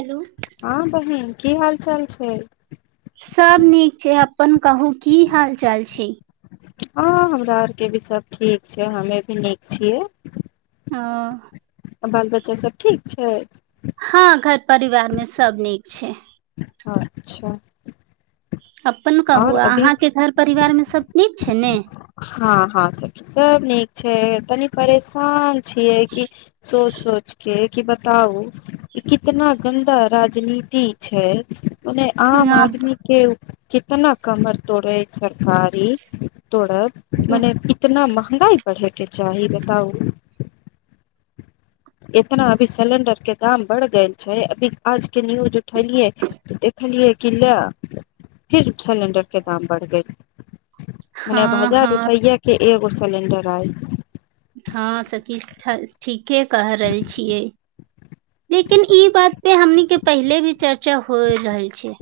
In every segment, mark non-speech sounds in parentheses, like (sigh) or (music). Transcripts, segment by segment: hello हँ बहिन की हाल चाल छै सभ नीक छै अपन कहू की हाल चाल छै हँ हमरा आरके भी सभ ठीक छै हमे भी नीक छियै हाँ अ आ बाल बच्चा सब ठीक छै हँ घर परिवार मे सब नीक छै अच्छा अपन कहू आओर अभी अहाँके घर परिवार मे सब नीक छै ने हँ हँ सी सब नीक छै तनी परेशान छियै कि सोच सोच के कि बताउ कितना गन्दा राजनीति छै ओने आम यहाँ- आदमी के कितना कमर तोड़े सरकारी तोड़ब मने इतना महँगाई बढ़े के चाही बताउ इतना अभी सिलेंडर के दाम बढ़ गेल छै अभी आज के न्यूज उठेलियै देखलियै कि ला फिर सिलेंडर के दाम बढ़ गेलय मने हँ हजार हँ रुपैआ के एगो सिलिंडर आय हँ सची ठीक के क रहल छियै लेकिन ई बात से हमनीके पहिले भी चर्चा हो रहल छै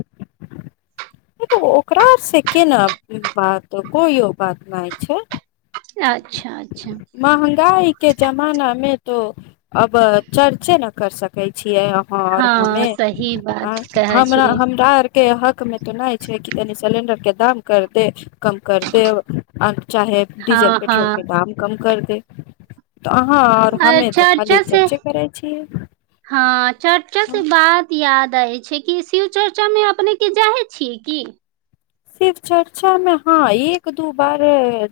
तऽ ओकरा से केना बात कोइो बात नहि छै अच्छा अच्छा महंगाई के जमाना मे तऽ अब चढ़चे ने कर सकै छै की और हाँ हँ हमें सही बात कहै हमरा छियै हमरा आर के हक मे तो नहि छै कि तनि सिलेंडर के दाम कर दे कम कर देब चाहे हँ डीजल पेट्रोल के दाम कर दे तऽ अहाँ आओर अ हमे तऽ खाली चर्चा से चर्चे करै छियै हँ चर्चा से बात याद दै छै कि शिव चर्चा मे अपने के चाहे छियै किी सिर्फ चर्चा मे हँ एक दू बार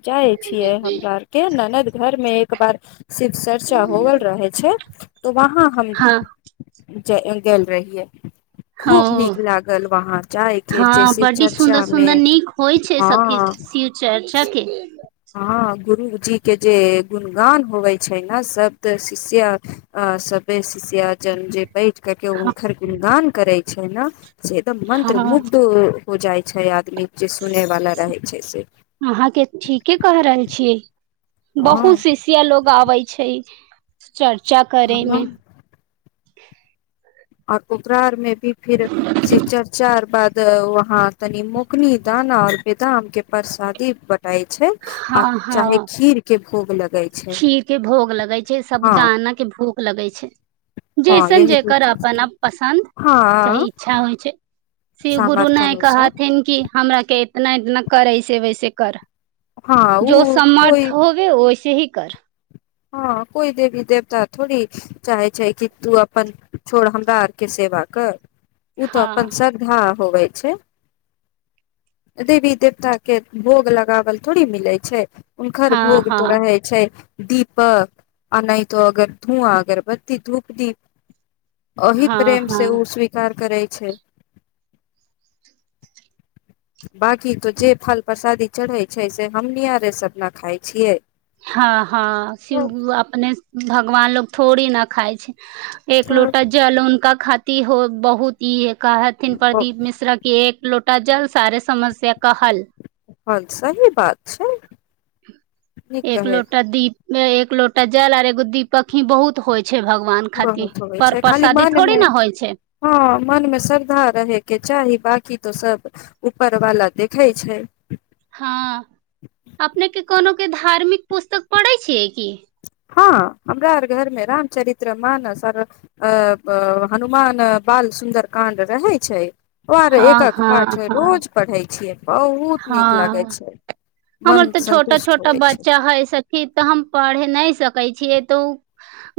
जाय छियै हमरा आर के ननद घर मे बार शिव चर्चा होवल रहे छै त वहाँ हम हँ जे गेल रहियै ओ खूब नीक लागल वहााँ जाय कें जे हँ शिव बड्डी चर्चा सुन्दर मे सुन्दर नीक होइ छै सखी हँ शिव चर्चा के गुरुजी के जे गुणगान होवे छै ने सबद शिष्या सब शिष्य जन् जे बै कर के हुनकर गुणगान करे छै ने सेद मन्त्र हँ मुगधू हो जाइत छय आदमी जे सुने वाला रहे छै से अहाँके ठीके क रहल छीयै बहुत हँ शिष्यया लोग आबै छै चल चर्चा हँ करेयमे (unintelligible) आओर ओकररार मेमे फिर से शिव चर्चा आ बाद त वहाँ तऽनि मु कनीद न (inaudible) बेदाम कें परसादी बँट छै आ हँ चाहे हँ खीर के भोग लगै छै खीर के हँ लगै छै हँ जैसन यही दू जेकर चीज अपन के आ पसन्द चाहे हँ इच्छा होइ छै शिव गुरु ने सामर्थ्य अनुसार कहथिन कि हमरा के नहि करय छय ऐसे वैसे कर हँ जो ओ कोइ समर्थ होवे ओ सेही कर हँ कोइ देवी देवता थोड़ी चाहै छै कि तू अपन छोड़ हमरा आरके सेवा कर ओ तऽ अपनन हँ श्रद्धा होबै से -देवी देवता के भोग लगावल थोड़े मिलै छै हुनकर हँ भोग हँ तो रहे छै दीप ब आ नहि त अगर धुआ अगर बतती धूप दीप अहि हँ प्रेम से हँ ओ स्वीकार करै छै बांकी तो जे फल प्रसादी चढ़ै छै से हमनि आ रे सबना खााय छियै हँ हँ त शिवगुरु अपने भगवान लोग थोड़ी न खााय छै एक लोटा जल उनका ख इ हो बहुत ई एक कहथिन त प्रदीप मिश्रा की एक लोटा जल सारे समस्य का हल हँ सही बात छै नीक एक कहै लोटा दीप मे एक लोटा जल आर एगो दीपक ही बहुत होइ छै भगवान खातिर बहुत होइ पर छै खाली प्रसादी थोड़ी मनमे न होइ छै हँ मनमे श्रद्धा रहेके चाही बकी तो सब उपर वाला देखै छै हँ अपनेके कोनोक के धार्मिक पुस्तक पढ़ै छियै की हँ हमरा आर घर मे रामचरित्र मानर हनुमान बाल सुन्दर कांड रहै छै ओ आर हँ एकक पाठ हँ हो हँ रोज पढ़ै छियै बहुत नीक लागे हँ छै हमर मन तऽ छोटा संन्तुष्ट छोटा होवे छै बच्चा हे सखी तऽ हम पढ़ नहि सकै छियै तऽ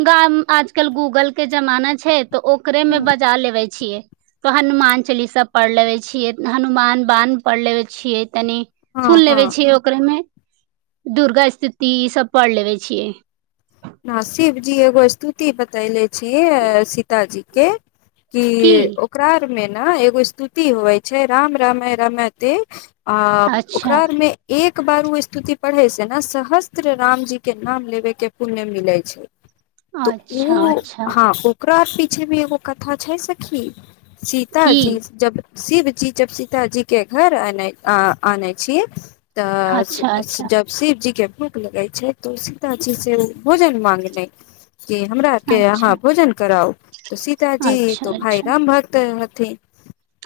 गाम आजकल गूगल के जमाना छै तऽ ओकरे में बजा लेबे छियै त हनुमान चालीसा पढ़ लेबे छियै हनुमान बान पढ़ लेवे छियै तनी हँ फूल लेबे हँ ओकरा मे दुर्गा स्थिति ई सब पढ़ लेबे छियै हाँ शिव जी एगो स्तुति बतयलें छिय सीता जी कें की ओकरा आर मे ने एगो स्तुति होइ छै राम रमे रमे ते अ अच्छा ओकरामे एक बार ओ स्तुति पढ़ै से ने सहस्र रामजी के नाम लेबे के पुण्य मिलै छै तऽ अच्छा ओ अच्छा हँ ओकर राशि छय एगो कथा छै सखी सीता की जी जब शिव जी जब सीतााजी के घर आने आने छी अच्छा तऽ अच्छा जब शिव जी के भूख लगे छै तो सीता जी सँ भोजन मांग जे हमरा आर के यहाँ अच्छा भोजन कराउ त सीतााजी अच्छा तो भाय अच्छा राम भक्त ठीक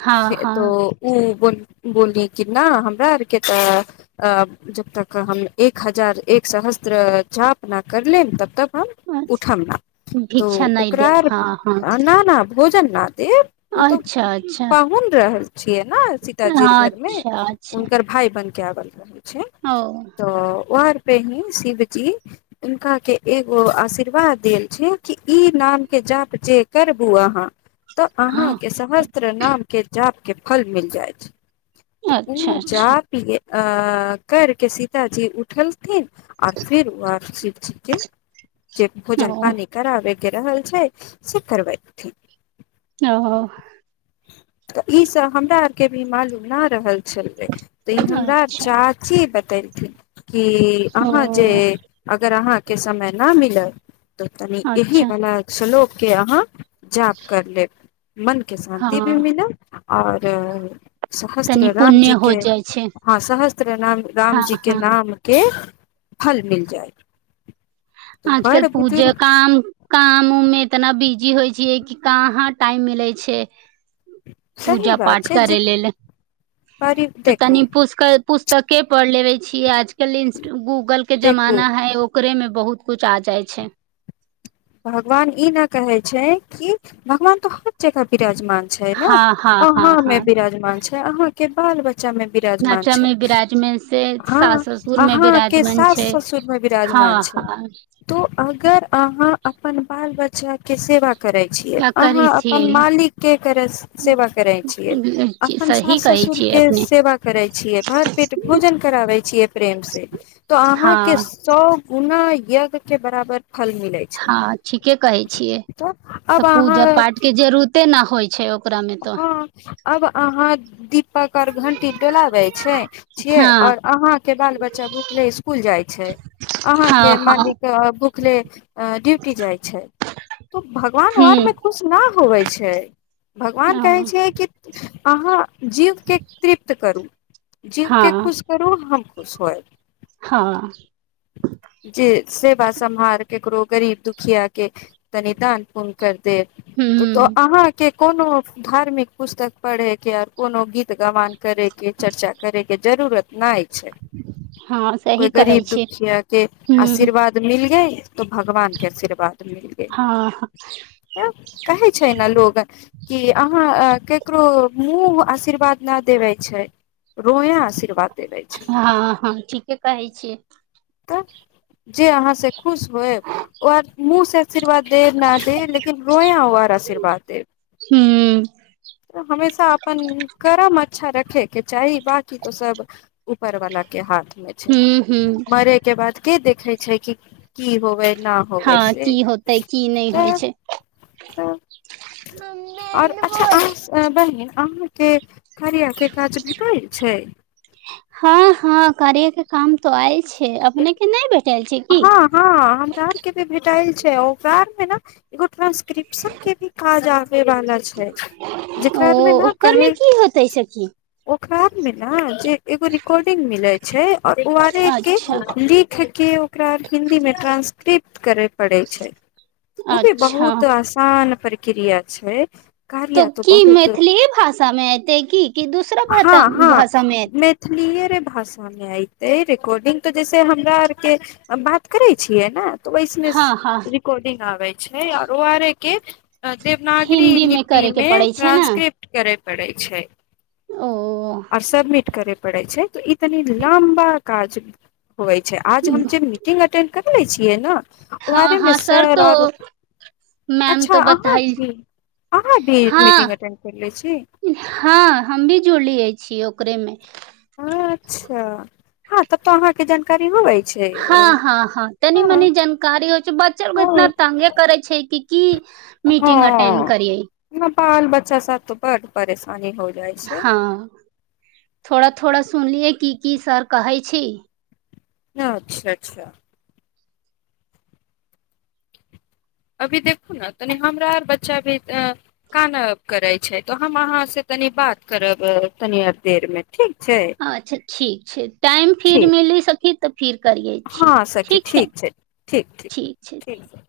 हँ से तऽ हँ ओ बोल बोलली कि नहि हमरा आरके तऽ जब तक हम एक हजार एक सहस्त्र चाप ना कर लेन तब तक (inaudible) उठब ना त भिक्षा नहि ओकरा देब आर हँ हँ ना ना भोजन आर दे ओ तो अच्छा अच्छा पाहुन रहल छिय न सीतााजी हाँ, घर मे अच्छा अच्छा उनकर भााय बनत क्य गल करै छै ओ त उहा पही शिवजी हुनकाके एगो आशीर्वाद देल छै कि ई नामके जाप जे करबू अहाँ तऽ हँ अहाँके सहस्त्र नामके जाप के फल मिल जाइ छै त अच्छा हू अच्छा जाापिय अ करिक सीताजी उठलथिन आओर फिर शिव जी के जे भोजन ओ पानि करा ओय कें रहल छै से करबय ओ तऽ ई सब हमरा आर के भी मालूम ना रहल तऽ ई हमरा अच्छा चाची बत तै छै कि अहाँ जे ओ अहाँके समय ना मिलल त तनी यही अच्छा बनाएल छलो के अहाँ जाप कर लेब मन के शान्ति भी हँ मिल आओर तनी सहस्त्र राम पुण्य जी हो के जाइ छै हँ सहस्त्र राम हँ रामजीे हँ नामके फल मिल जाए आजकल पूजा बुजुर्ग काम काम उम मे इतना बीज जी होइ छियै कि कहाँ टाइम मिलै छै सही पूजा बात पाठ छै जे करै पर तऽ तनी देखू पुष्क पुस्तके पढ़ लेबे छीयै आजकल इंस्टाग गूगल गूगल के देखू जमाना है ओ ओकरेमे बहुत कुछ आ जाइ छै भगवान ई न कहे छै कि भगवान तो हर जगह विराजमान बिमान छै ने हँ हँ अहाँ हँ मे हँ बिराजमान छै अहाँ के बाल बच्चा बच्चा मे बिराजमान नचा छै मे विराजमान से सास हँ ससुर मे अहाँके विराजमान सास छै ससुर में बिराजमान हँ छै हँ तो अगर अहाँ अपन बाल बच्चा के सेवा करै छियै अहाँ करै अपन छियै मालिकके कर सेवा करैत छियै अपन सही सास कहै छियै ससुरके अपने सेवा करैत छियै भर पेट भोजन कराबै छियै प्रेमसे तऽ अहाँके हँ सब पुनाः यगके बराबर फल मिलै छै ह ठीके कहे छियै तऽ अब पूजा अहाँ पाठ के जरूरते न होइ छै ओकरा मे तो हँ अब अहाँ दीप पकर घंटी डोलाबे छै छिये और हँ अहााँ के बाल बच्चा भूखले स्कूल जाय छै अहां हँ के हँ मालिक भूखले ड्यूटी जाय छै तो भगवान आर में खुश न होवे छै छै भगवान कहै हूँ छै कि अहाँ जीवके तृप्त करू जीवके हँ खुश करू हम स हँ (inaudible) जे सेवा समहार केकरौ गरीब दुखिया के तनिदान पूण करु त हूँ अहाँके कोनो धार्मिक पुस्तक पढ़े के आर कोनो गीत गवान करेके चर्चा करे के जरूरत नहि छय हँ कोइ सही कहै गरीब छी दुखिया के हूँ आशीर्वाद मिल गय तो भगवान के आशीर्वाद हँ कहै छै ने लोग अहाँ केकरो मुँह आशीर्वाद न देबै छै रोय आशीर्वाद देवे छै हँ हँ ठीके कहै छियै तऽ जे अहाँसँ खुश होएब ओ आर मुँहसँ आशीर्वाद देब न दे लेकिन रोयाँ ओ आर आशीर्वाद देब हुँ हमेशा अपन कर्म अच्छा रखे के चाही बाकी तो सब ऊपर वाला के हाथ छै हूँ हूँ मरे के बाद के देखे छै कि की होवे न होबै हँ से की होतै की नहि होइ तऽ छै ह आओर अच्छा आ बहिन अहाँके कार्या के काज भेटइ छै हँ हँ कार्य काम तऽ आइ छे अपनेके नहि भेटल छै की हँ (inaudible) ट्रान्सक्रिप्शन के भी काज आबे वाला छै ओ जेकरामे न ओकर मे कहे की होतै सखी खराब मे ने जे एगो रिकॉर्डिंग मिले छै ओ आर आरे के अच्छा लिखके ओकरा हिन्दी मे ट्रांसलेट स्क्रिप्ट करैय पड़ै छै ओ भी अच्छा बहुत आसान प्रक्रिया छै तऽ कार्या तो की बहुत मैथिलीए भाषामे एयतै की क दूसरा भाषामे एतै ह सान आयत रेेकर्डिंग तऽ जैसे हमरा आरके बात करै छियै ने ओहिस मे हँ हँ रिकॉर्डिंग आबे छै और ओ आर ए के देवनागरी हिन्दी मे लिपि करे के में पड़ै छै ने ट्रानंसक्रिप्ट करे पड़ै छै ओ आओर सबबमिट करे पड़ै छै त ई तनि लम्बा काज होइ छै आज हम जे मीटिंग टेप करबय छियै ने हँ ओहरे मे हँ सर तो आओर मैम अच्छा तो अहाँ बताई भी अहाँ भी मीटिंग हँ अटेंड करले छी हँ हम भी जो लिय छीिय ओकरे मे (unintelligible) अच्छा हँ ततो अहाँके जानकारी होबै छै हँ हँ हँ तनी हँ मनी जानकारी हो बच्चा लग इतना हँ तंगे करै छै कि की मीटिंग अटेंड हँ करियै बाल बच्चा साथ त बड परेशानी हो जाइ छै हँ थोड़ा थोड़ा सुनलियै की की सर कहै छी हँ अच्छा अच्छा अभी देखू ने तनि हमरा आर बच्चा भी कान करै छै तऽ हम अहाँ से तनि बात करब तनी आर देर मे ठीक छै अच्छा ठीक छै टाइम फिर ठीक मिली सकी तऽ फिर करियै छी हँ सखी है ठीक छै ठीक ठीक ठीक छै